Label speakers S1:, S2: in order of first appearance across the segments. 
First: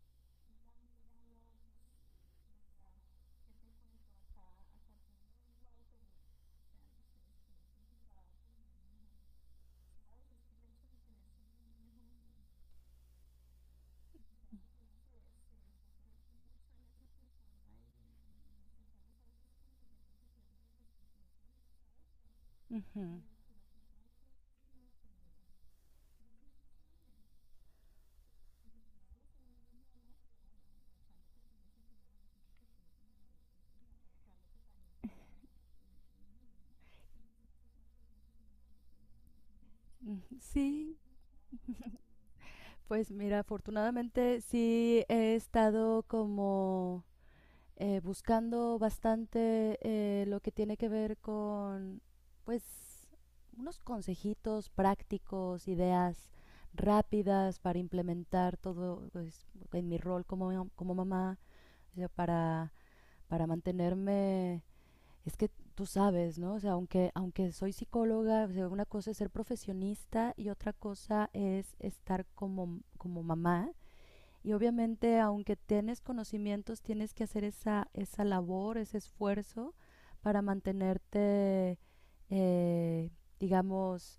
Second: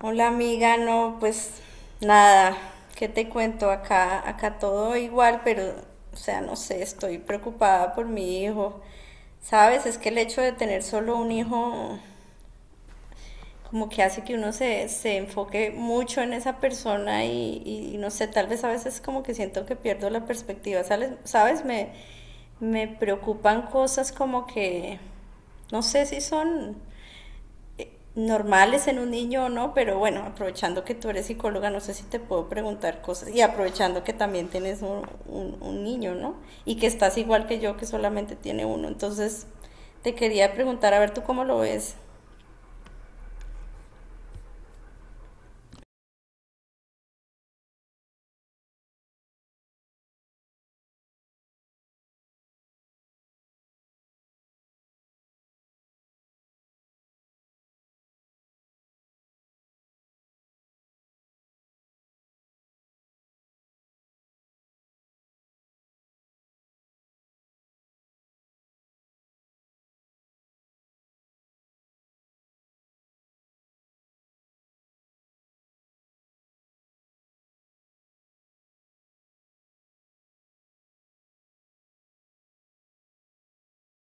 S1: Hola amiga, no, pues nada, ¿qué te cuento? Acá todo igual, pero, o sea, no sé, estoy preocupada por mi hijo. ¿Sabes? Es que el hecho de tener solo un hijo como que hace que uno se enfoque mucho en esa persona y no sé, tal vez a veces como que siento que pierdo la perspectiva, ¿sabes? ¿Sabes? Me
S2: Ujú,
S1: preocupan cosas como que, no sé si son normales en un niño o no, pero bueno, aprovechando que tú eres psicóloga, no sé si te puedo preguntar cosas, y aprovechando que también tienes un niño, ¿no? Y que estás igual que yo, que solamente tiene uno. Entonces, te
S2: ujú.
S1: quería preguntar,
S2: Sí,
S1: a ver, ¿tú cómo lo ves?
S2: pues mira, afortunadamente sí he estado como buscando bastante lo que tiene que ver con, pues, unos consejitos prácticos, ideas rápidas para implementar todo pues, en mi rol como mamá, o sea, para mantenerme, es que tú sabes, ¿no? O sea, aunque soy psicóloga, o sea, una cosa es ser profesionista y otra cosa es estar como mamá y obviamente, aunque tienes conocimientos, tienes que hacer esa labor, ese esfuerzo para mantenerte, eh, digamos,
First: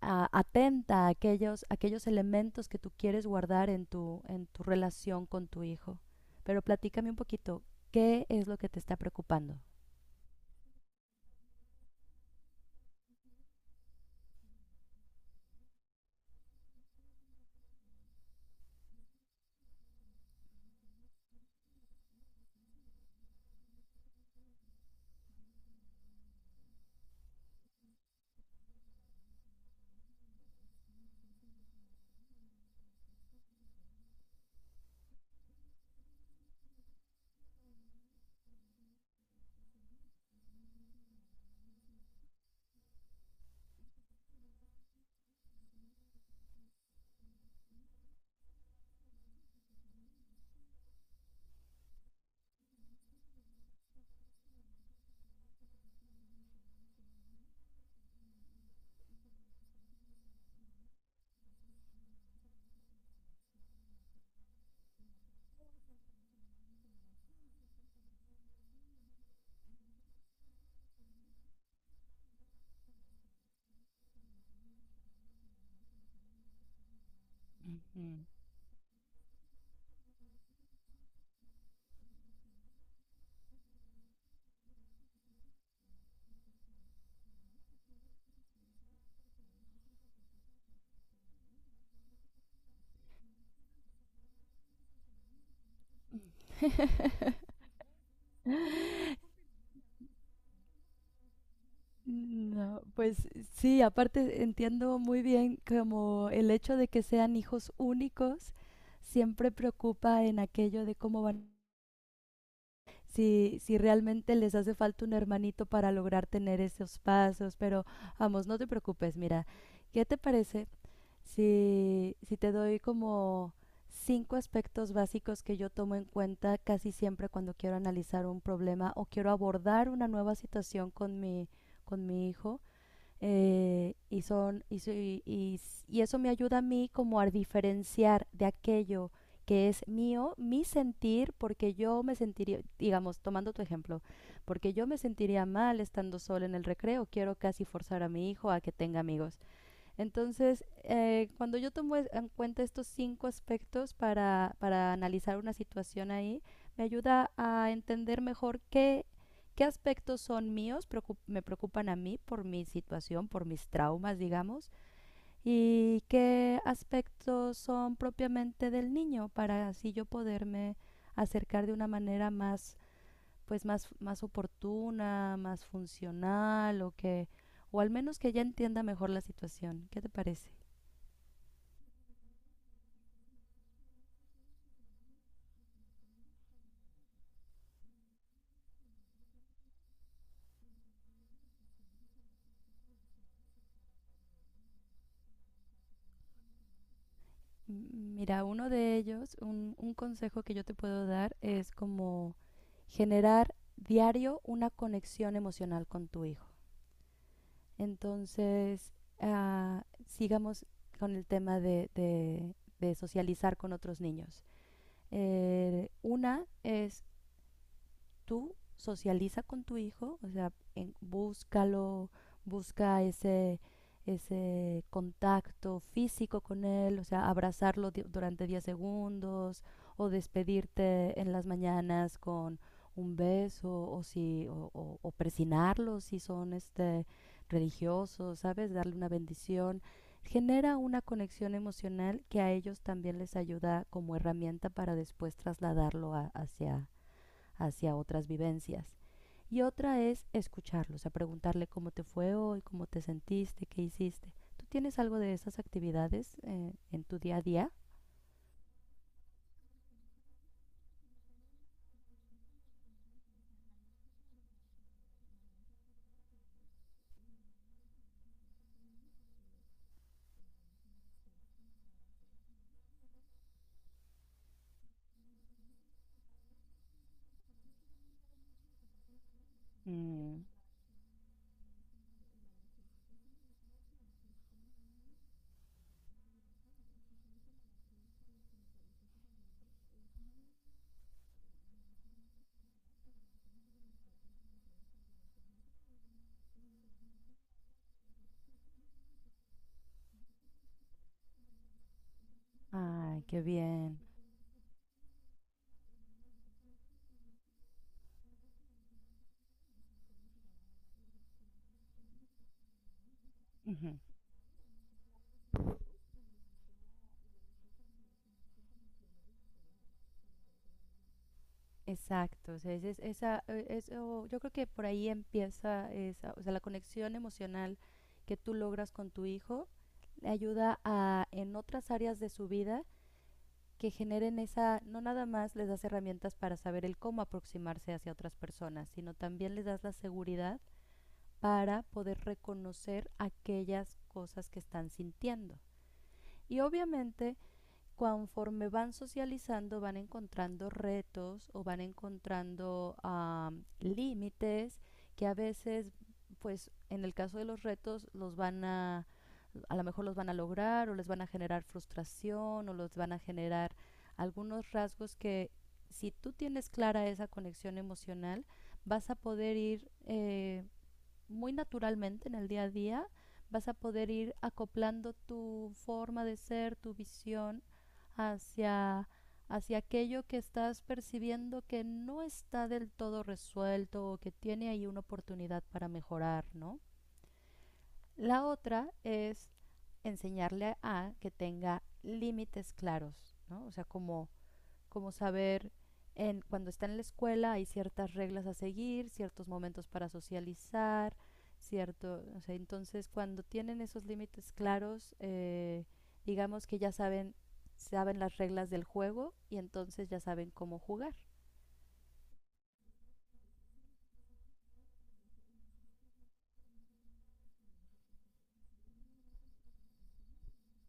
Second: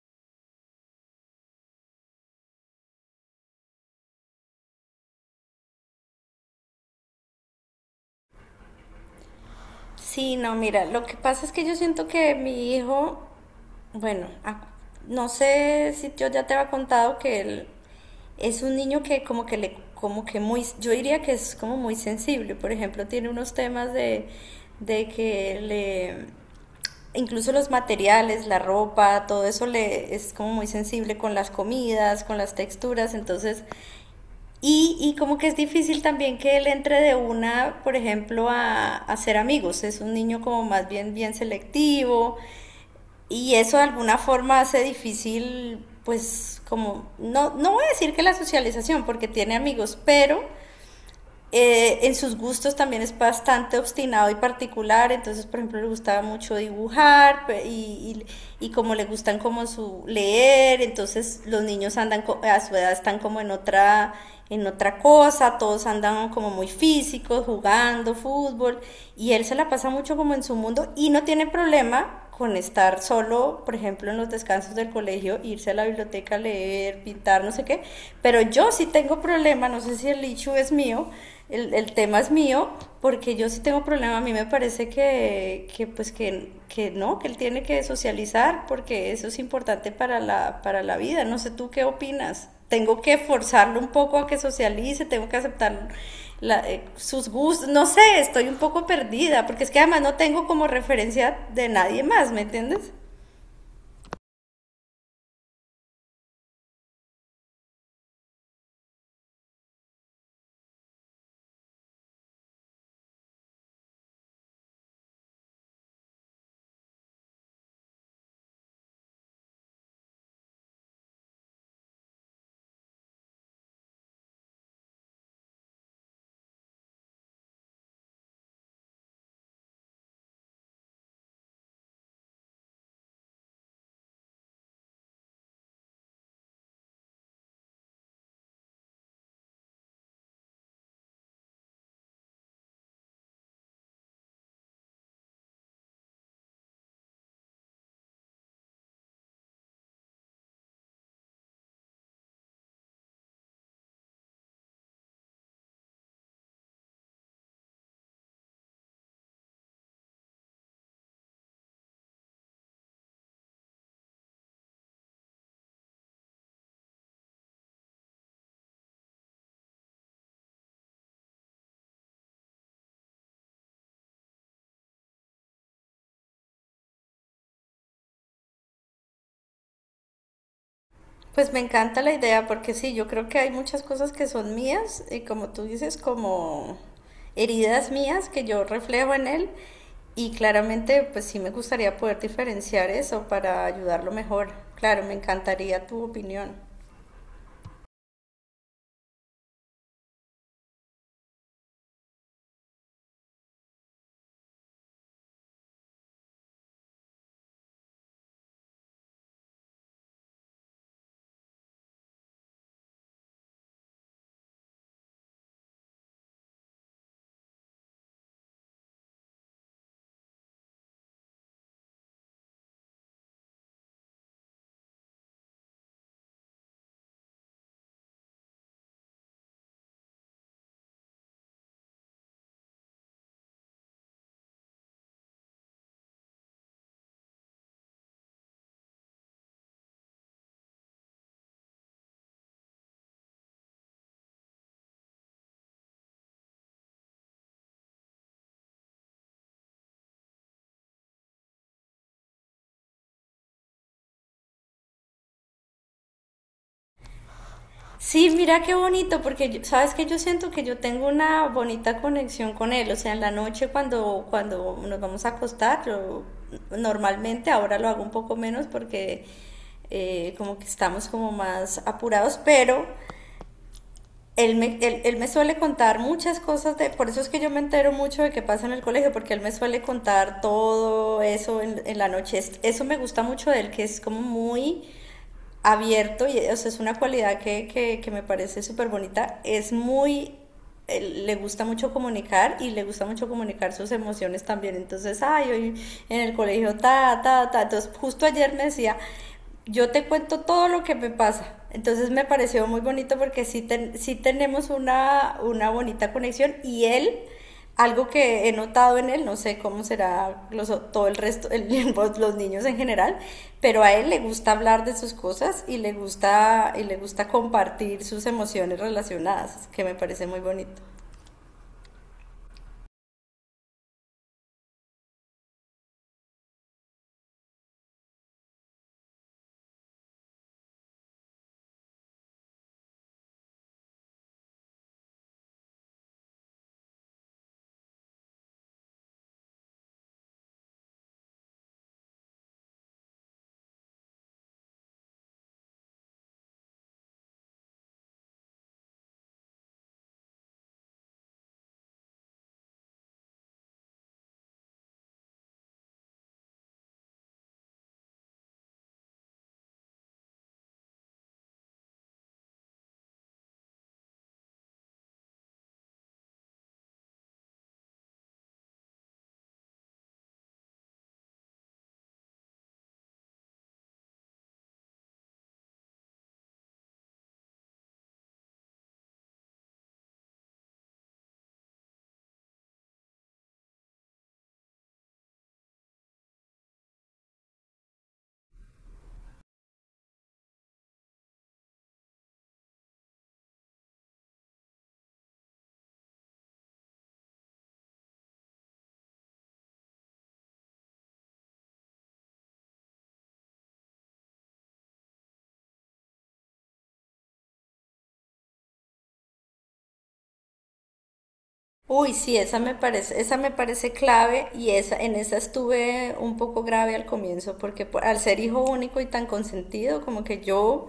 S2: atenta a aquellos elementos que tú quieres guardar en tu relación con tu hijo. Pero platícame un poquito, ¿qué es lo que te está preocupando?
S1: Sí, no, mira, lo que pasa es que yo siento que mi hijo, bueno, no sé si yo ya te había contado que él es un niño que como que le, como que muy, yo diría que es como muy sensible. Por ejemplo, tiene unos temas de, que le, incluso los materiales, la ropa, todo eso le es como muy sensible, con las comidas, con las texturas. Entonces, y como que es difícil también que él entre de una, por ejemplo, a ser amigos. Es un niño como más bien bien selectivo, y eso de alguna forma hace difícil, pues como, no, no voy a decir que la socialización, porque tiene amigos, pero en sus gustos también es bastante obstinado y particular. Entonces, por ejemplo, le gustaba mucho dibujar y como le gustan como su leer. Entonces los niños andan a su edad están como en otra cosa, todos andan como muy físicos, jugando fútbol, y él se la pasa mucho como en su mundo y no tiene problema con estar solo, por ejemplo, en los descansos del colegio, irse a la biblioteca a leer, pintar, no sé qué.
S2: Ujú.
S1: Pero yo sí tengo problema, no sé si el issue es mío, el tema es mío, porque yo sí tengo problema. A mí me parece que pues, que no, que él tiene que socializar, porque eso es importante para la vida. No sé tú qué opinas. Tengo que forzarlo un poco a que socialice, tengo que aceptarlo, sus gustos, no sé, estoy un poco perdida, porque es que además no tengo como referencia de nadie más, ¿me
S2: No,
S1: entiendes?
S2: pues sí, aparte entiendo muy bien como el hecho de que sean hijos únicos siempre preocupa en aquello de cómo van, si realmente les hace falta un hermanito para lograr tener esos pasos, pero vamos, no te preocupes, mira, ¿qué te parece si te doy como cinco aspectos básicos que yo tomo en cuenta casi siempre cuando quiero analizar un problema o quiero abordar una nueva situación con mi hijo? Y, son, y, so- y eso me ayuda a mí como a diferenciar de aquello que es mío, mi sentir, porque yo me sentiría, digamos, tomando tu ejemplo, porque yo me sentiría mal estando sola en el recreo, quiero casi forzar a mi hijo a que tenga amigos. Entonces, cuando yo tomo en cuenta estos cinco aspectos para analizar una situación ahí, me ayuda a entender mejor qué, qué aspectos son míos, me preocupan a mí por mi situación, por mis traumas, digamos, y qué aspectos son propiamente del niño para así yo poderme acercar de una manera más, pues más, más oportuna, más funcional o que, o al menos que ya entienda mejor la situación. ¿Qué te parece?
S1: Pues me encanta la idea, porque sí, yo creo que hay muchas cosas que son mías, y como tú dices, como heridas mías que yo reflejo en él, y claramente pues sí me gustaría poder diferenciar eso para ayudarlo mejor. Claro, me encantaría tu opinión.
S2: Mira, uno de ellos, un consejo que yo te puedo dar es como generar diario una conexión emocional con tu hijo. Entonces, ah, sigamos con el tema de socializar con otros niños. Una es tú socializa con tu hijo, o sea, búscalo, busca ese contacto físico con él, o sea, abrazarlo durante 10 segundos o despedirte en las mañanas con un beso o si o, o presinarlo si son este religiosos, ¿sabes? Darle una bendición. Genera una conexión emocional que a ellos también les ayuda como herramienta para después trasladarlo hacia otras vivencias. Y otra es escucharlos, a preguntarle cómo te fue hoy, cómo te sentiste, qué hiciste. ¿Tú tienes algo de esas actividades en tu día a día?
S1: Sí, mira qué bonito, porque sabes que yo siento que yo tengo una bonita conexión con él. O sea, en la noche, cuando, nos vamos a acostar, yo normalmente ahora lo hago un poco menos, porque como que estamos como más apurados, pero él me suele contar muchas cosas, por eso es que yo me entero mucho de qué pasa en el colegio, porque él me suele contar
S2: Mm.
S1: todo eso en la noche. Eso me gusta mucho de él, que es como muy abierto. Y, o sea, es una cualidad que me parece súper bonita. Es muy eh, Le gusta mucho comunicar, y le gusta mucho comunicar sus emociones también. Entonces, ay, hoy en el colegio, ta, ta, ta. Entonces, justo ayer me decía, yo te cuento todo lo que me pasa. Entonces, me pareció muy bonito,
S2: Ay, qué
S1: porque sí,
S2: bien.
S1: sí tenemos una, bonita conexión, y él, algo que he notado en él, no sé cómo será todo el resto, pues, los niños en general, pero a
S2: Ujú.
S1: él le gusta hablar de sus cosas, y le gusta compartir sus emociones relacionadas, que me parece muy bonito.
S2: Exacto, o sea, eso, yo creo que por ahí empieza esa, o sea, la conexión emocional que tú logras con tu hijo le ayuda a en otras áreas de su vida que generen esa, no nada más les das herramientas para saber el cómo aproximarse hacia otras personas, sino también les das la seguridad para poder reconocer aquellas cosas que están sintiendo. Y obviamente conforme van socializando van encontrando retos o van encontrando límites que a veces, pues en el caso de los retos, los van a lo mejor los van a lograr o les van a generar frustración o los van a generar algunos rasgos que si tú tienes clara esa conexión emocional, vas a poder ir muy naturalmente en el día a día vas a poder ir acoplando tu forma de ser, tu visión hacia aquello que estás percibiendo que no está del todo resuelto o que tiene ahí una oportunidad para mejorar, ¿no? La otra es enseñarle a que tenga límites claros, ¿no? O sea, como saber en cuando está en la escuela hay ciertas reglas a seguir, ciertos momentos para socializar, cierto, o sea, entonces cuando tienen esos límites claros, digamos que ya saben las reglas del juego y entonces ya saben cómo jugar.
S1: Uy, sí, esa me parece clave, en esa estuve un poco grave al comienzo, porque al ser hijo único y tan consentido, como que yo,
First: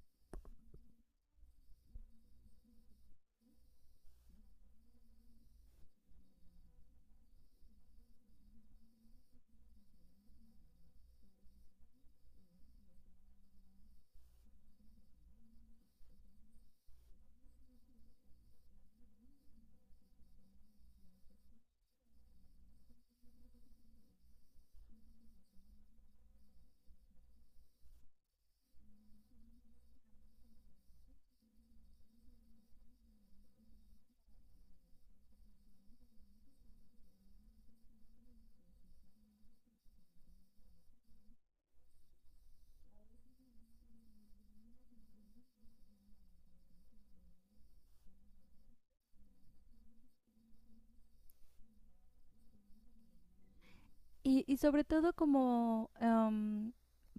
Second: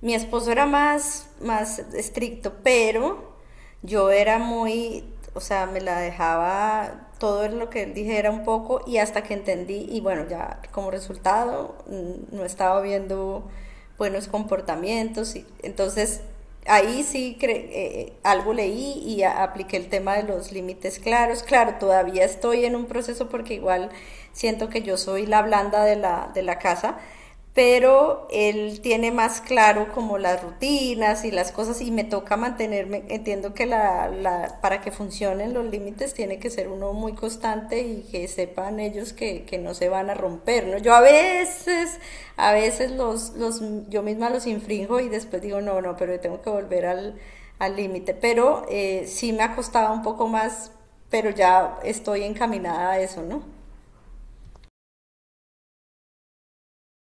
S1: mi esposo era más estricto, pero yo era muy, o sea, me la dejaba todo lo que él dijera un poco, y hasta que entendí. Y bueno, ya como resultado no estaba viendo buenos comportamientos, y entonces ahí sí cre algo leí y apliqué el tema de los límites claros. Claro, todavía estoy en un proceso porque igual siento que yo soy la blanda de la, casa, pero él tiene más claro como las rutinas y las cosas, y me toca mantenerme. Entiendo que la, para que funcionen los límites, tiene que ser uno muy constante, y que sepan ellos que, no se van a romper, ¿no? Yo a veces, los, yo misma los infringo, y después digo, no, no, pero tengo que volver al límite. Pero sí me ha costado un poco más, pero ya estoy encaminada a eso, ¿no?
S2: Y sobre todo como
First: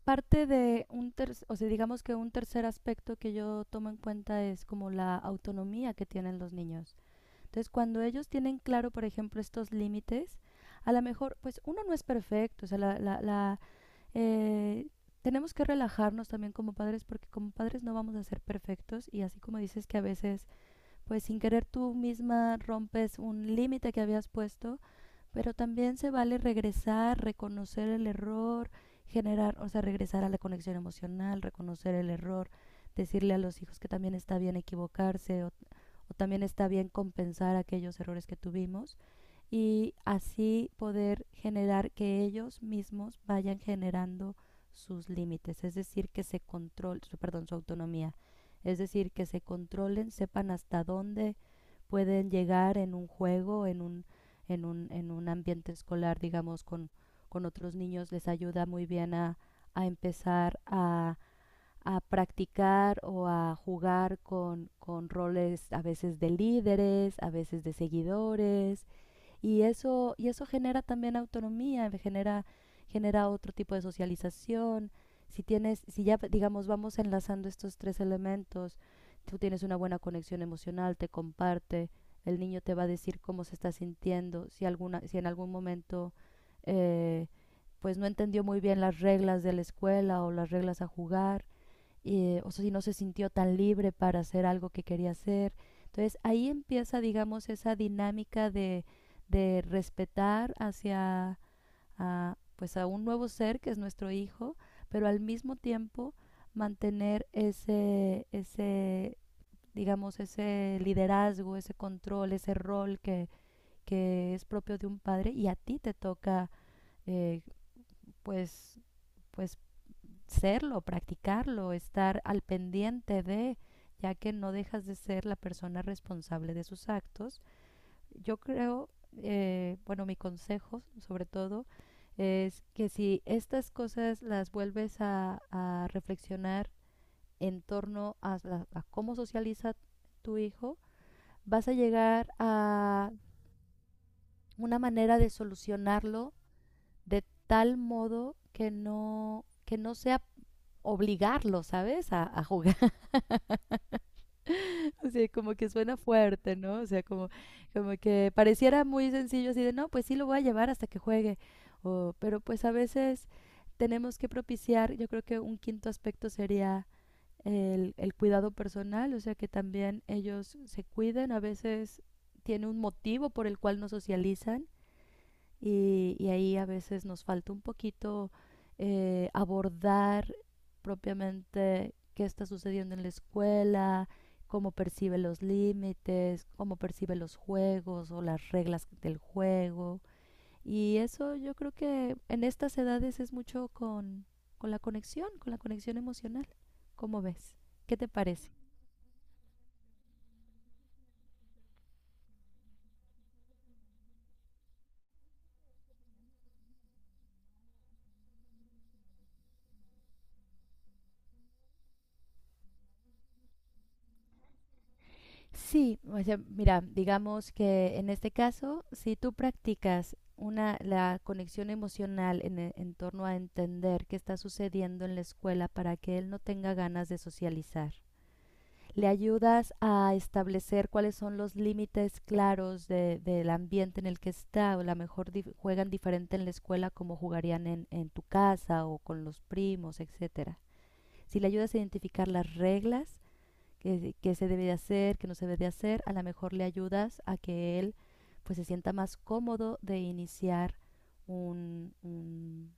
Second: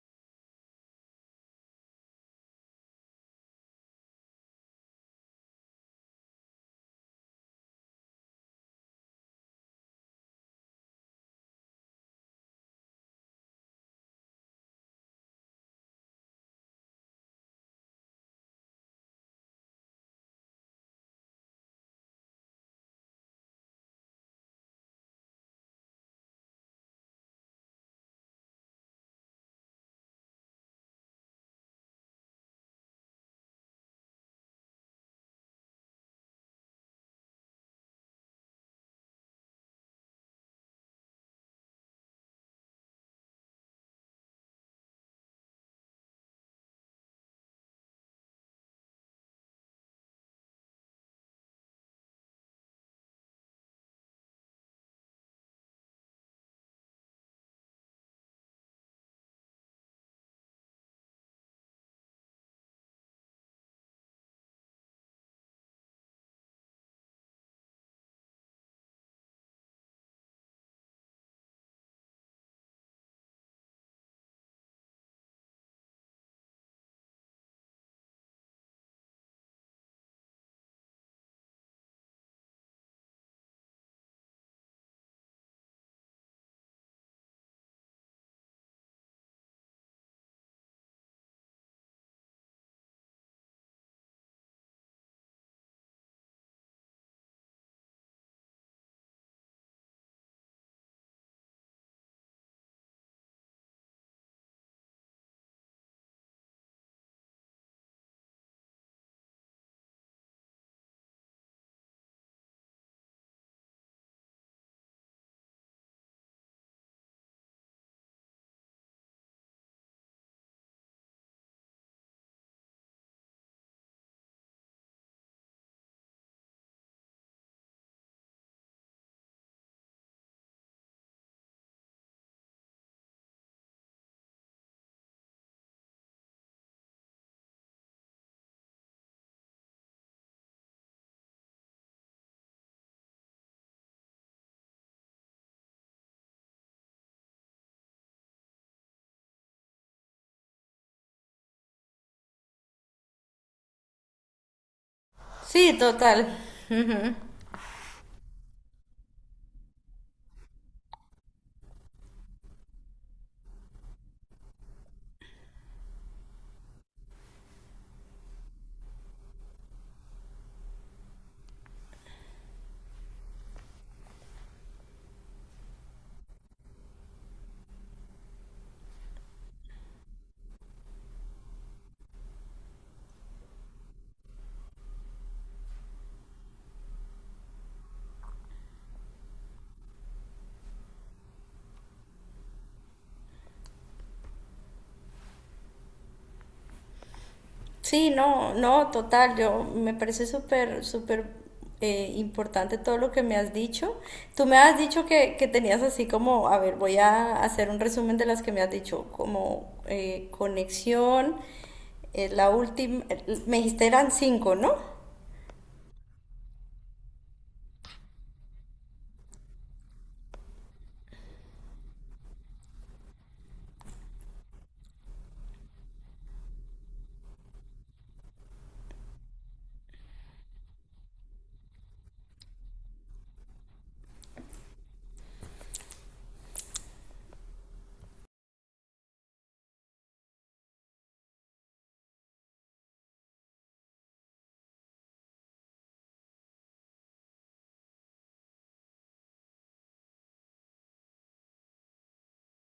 S2: parte de un tercer, o sea, digamos que un tercer aspecto que yo tomo en cuenta es como la autonomía que tienen los niños. Entonces, cuando ellos tienen claro, por ejemplo, estos límites, a lo mejor, pues uno no es perfecto, o sea, eh, tenemos que relajarnos también como padres porque como padres no vamos a ser perfectos y así como dices que a veces, pues sin querer tú misma rompes un límite que habías puesto, pero también se vale regresar, reconocer el error, generar, o sea, regresar a la conexión emocional, reconocer el error, decirle a los hijos que también está bien equivocarse o también está bien compensar aquellos errores que tuvimos y así poder generar que ellos mismos vayan generando sus límites, es decir, que se control, su, perdón, su autonomía, es decir, que se controlen, sepan hasta dónde pueden llegar en un juego, en un ambiente escolar, digamos, con otros niños, les ayuda muy bien a empezar a practicar o a jugar con roles a veces de líderes, a veces de seguidores, y eso, genera también autonomía, genera otro tipo de socialización. Si tienes, si ya digamos vamos enlazando estos tres elementos, tú tienes una buena conexión emocional, te comparte, el niño te va a decir cómo se está sintiendo, si en algún momento eh, pues no entendió muy bien las reglas de la escuela o las reglas a jugar, o sea, si no se sintió tan libre para hacer algo que quería hacer. Entonces ahí empieza, digamos, esa dinámica de, respetar hacia a, pues a un nuevo ser que es nuestro hijo, pero al mismo tiempo mantener digamos, ese liderazgo, ese control, ese rol que es propio de un padre y a ti te toca eh, pues, pues serlo, practicarlo, estar al pendiente de, ya que no dejas de ser la persona responsable de sus actos. Yo creo, bueno, mi consejo sobre todo es que si estas cosas las vuelves a reflexionar en torno a cómo socializa tu hijo, vas a llegar a una manera de solucionarlo de tal modo que no sea obligarlo, ¿sabes? A jugar. O sea, como que
S1: Sí,
S2: suena
S1: total.
S2: fuerte, ¿no? O sea, como, como que pareciera muy sencillo así de, no, pues sí lo voy a llevar hasta que juegue. O, pero pues a veces tenemos que propiciar, yo creo que un quinto aspecto sería el cuidado personal, o sea, que también ellos se cuiden, a veces tiene un motivo por el cual no socializan y ahí a veces nos falta un poquito abordar propiamente qué está sucediendo en la escuela, cómo percibe los límites, cómo percibe los juegos o las reglas del juego. Y eso yo creo que en estas edades es mucho con la conexión emocional. ¿Cómo ves? ¿Qué te
S1: Sí,
S2: parece?
S1: no, no, total, yo me parece súper, súper importante todo lo que me has dicho. Tú me has dicho que tenías así como, a ver, voy a hacer un resumen de las que me has dicho, como conexión, la última, me dijiste eran cinco, ¿no?
S2: Sí, o sea, mira, digamos que en este caso, si tú practicas una, la conexión emocional en torno a entender qué está sucediendo en la escuela para que él no tenga ganas de socializar, le ayudas a establecer cuáles son los límites claros del ambiente en el que está, o a lo mejor juegan diferente en la escuela como jugarían en tu casa o con los primos, etcétera. Si le ayudas a identificar las reglas, qué, qué se debe de hacer, qué no se debe de hacer, a lo mejor le ayudas a que él pues se sienta más cómodo de iniciar un, un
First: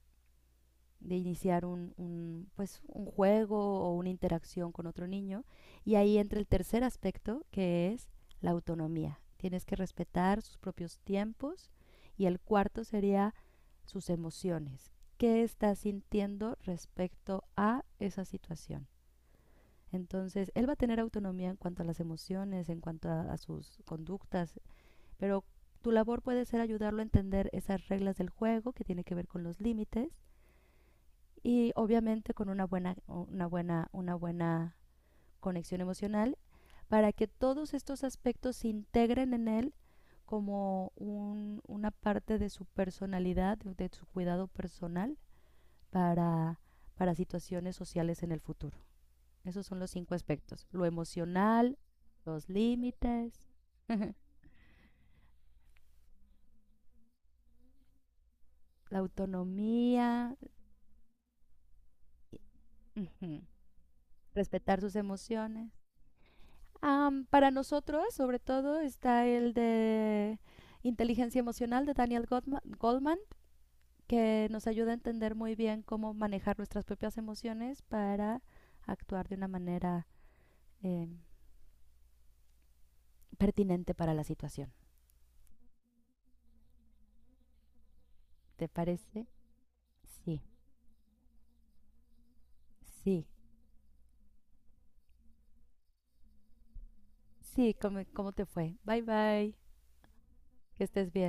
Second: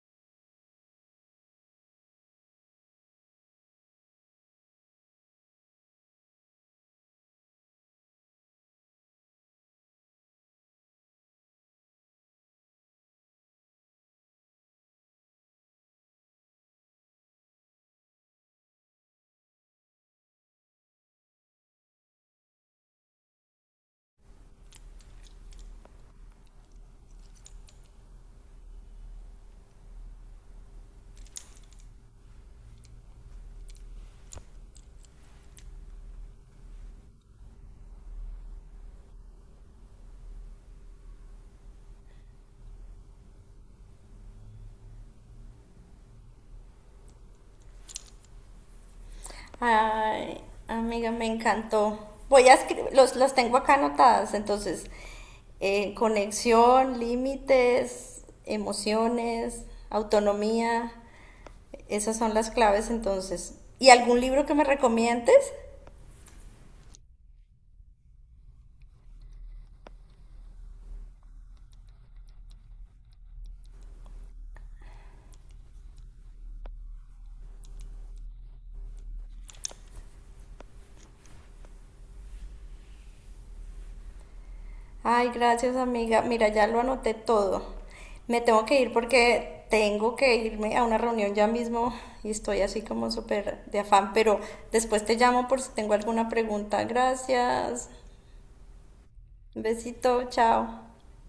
S2: un juego o una interacción con otro niño. Y ahí entra el tercer aspecto, que es la autonomía. Tienes que respetar sus propios tiempos. Y el cuarto sería sus emociones. ¿Qué estás sintiendo respecto a esa situación? Entonces, él va a tener autonomía en cuanto a las emociones, en cuanto a sus conductas, pero tu labor puede ser ayudarlo a entender esas reglas del juego que tiene que ver con los límites y obviamente con una buena conexión emocional para que todos estos aspectos se integren en él como una parte de su personalidad, de su cuidado personal para, para situaciones sociales en el futuro. Esos son los cinco
S1: Ay,
S2: aspectos. Lo
S1: amiga, me
S2: emocional,
S1: encantó. Voy
S2: los
S1: a escribir, las
S2: límites,
S1: tengo acá anotadas, entonces, conexión, límites,
S2: la
S1: emociones,
S2: autonomía,
S1: autonomía. Esas son las claves entonces. ¿Y algún libro que me
S2: respetar sus
S1: recomiendes?
S2: emociones. Para nosotros, sobre todo, está el de inteligencia emocional de Daniel Goldman, que nos ayuda a entender muy bien cómo manejar nuestras propias emociones para actuar de una manera eh, pertinente para la situación.
S1: Ay, gracias amiga. Mira, ya lo anoté todo. Me tengo
S2: ¿Te
S1: que ir
S2: parece?
S1: porque tengo que
S2: Sí,
S1: irme a una reunión ya mismo, y estoy así como
S2: sí,
S1: súper de afán, pero después te llamo por si tengo alguna pregunta.
S2: sí,
S1: Gracias.
S2: ¿cómo te fue? Bye bye.
S1: Besito, chao.
S2: Que estés bien.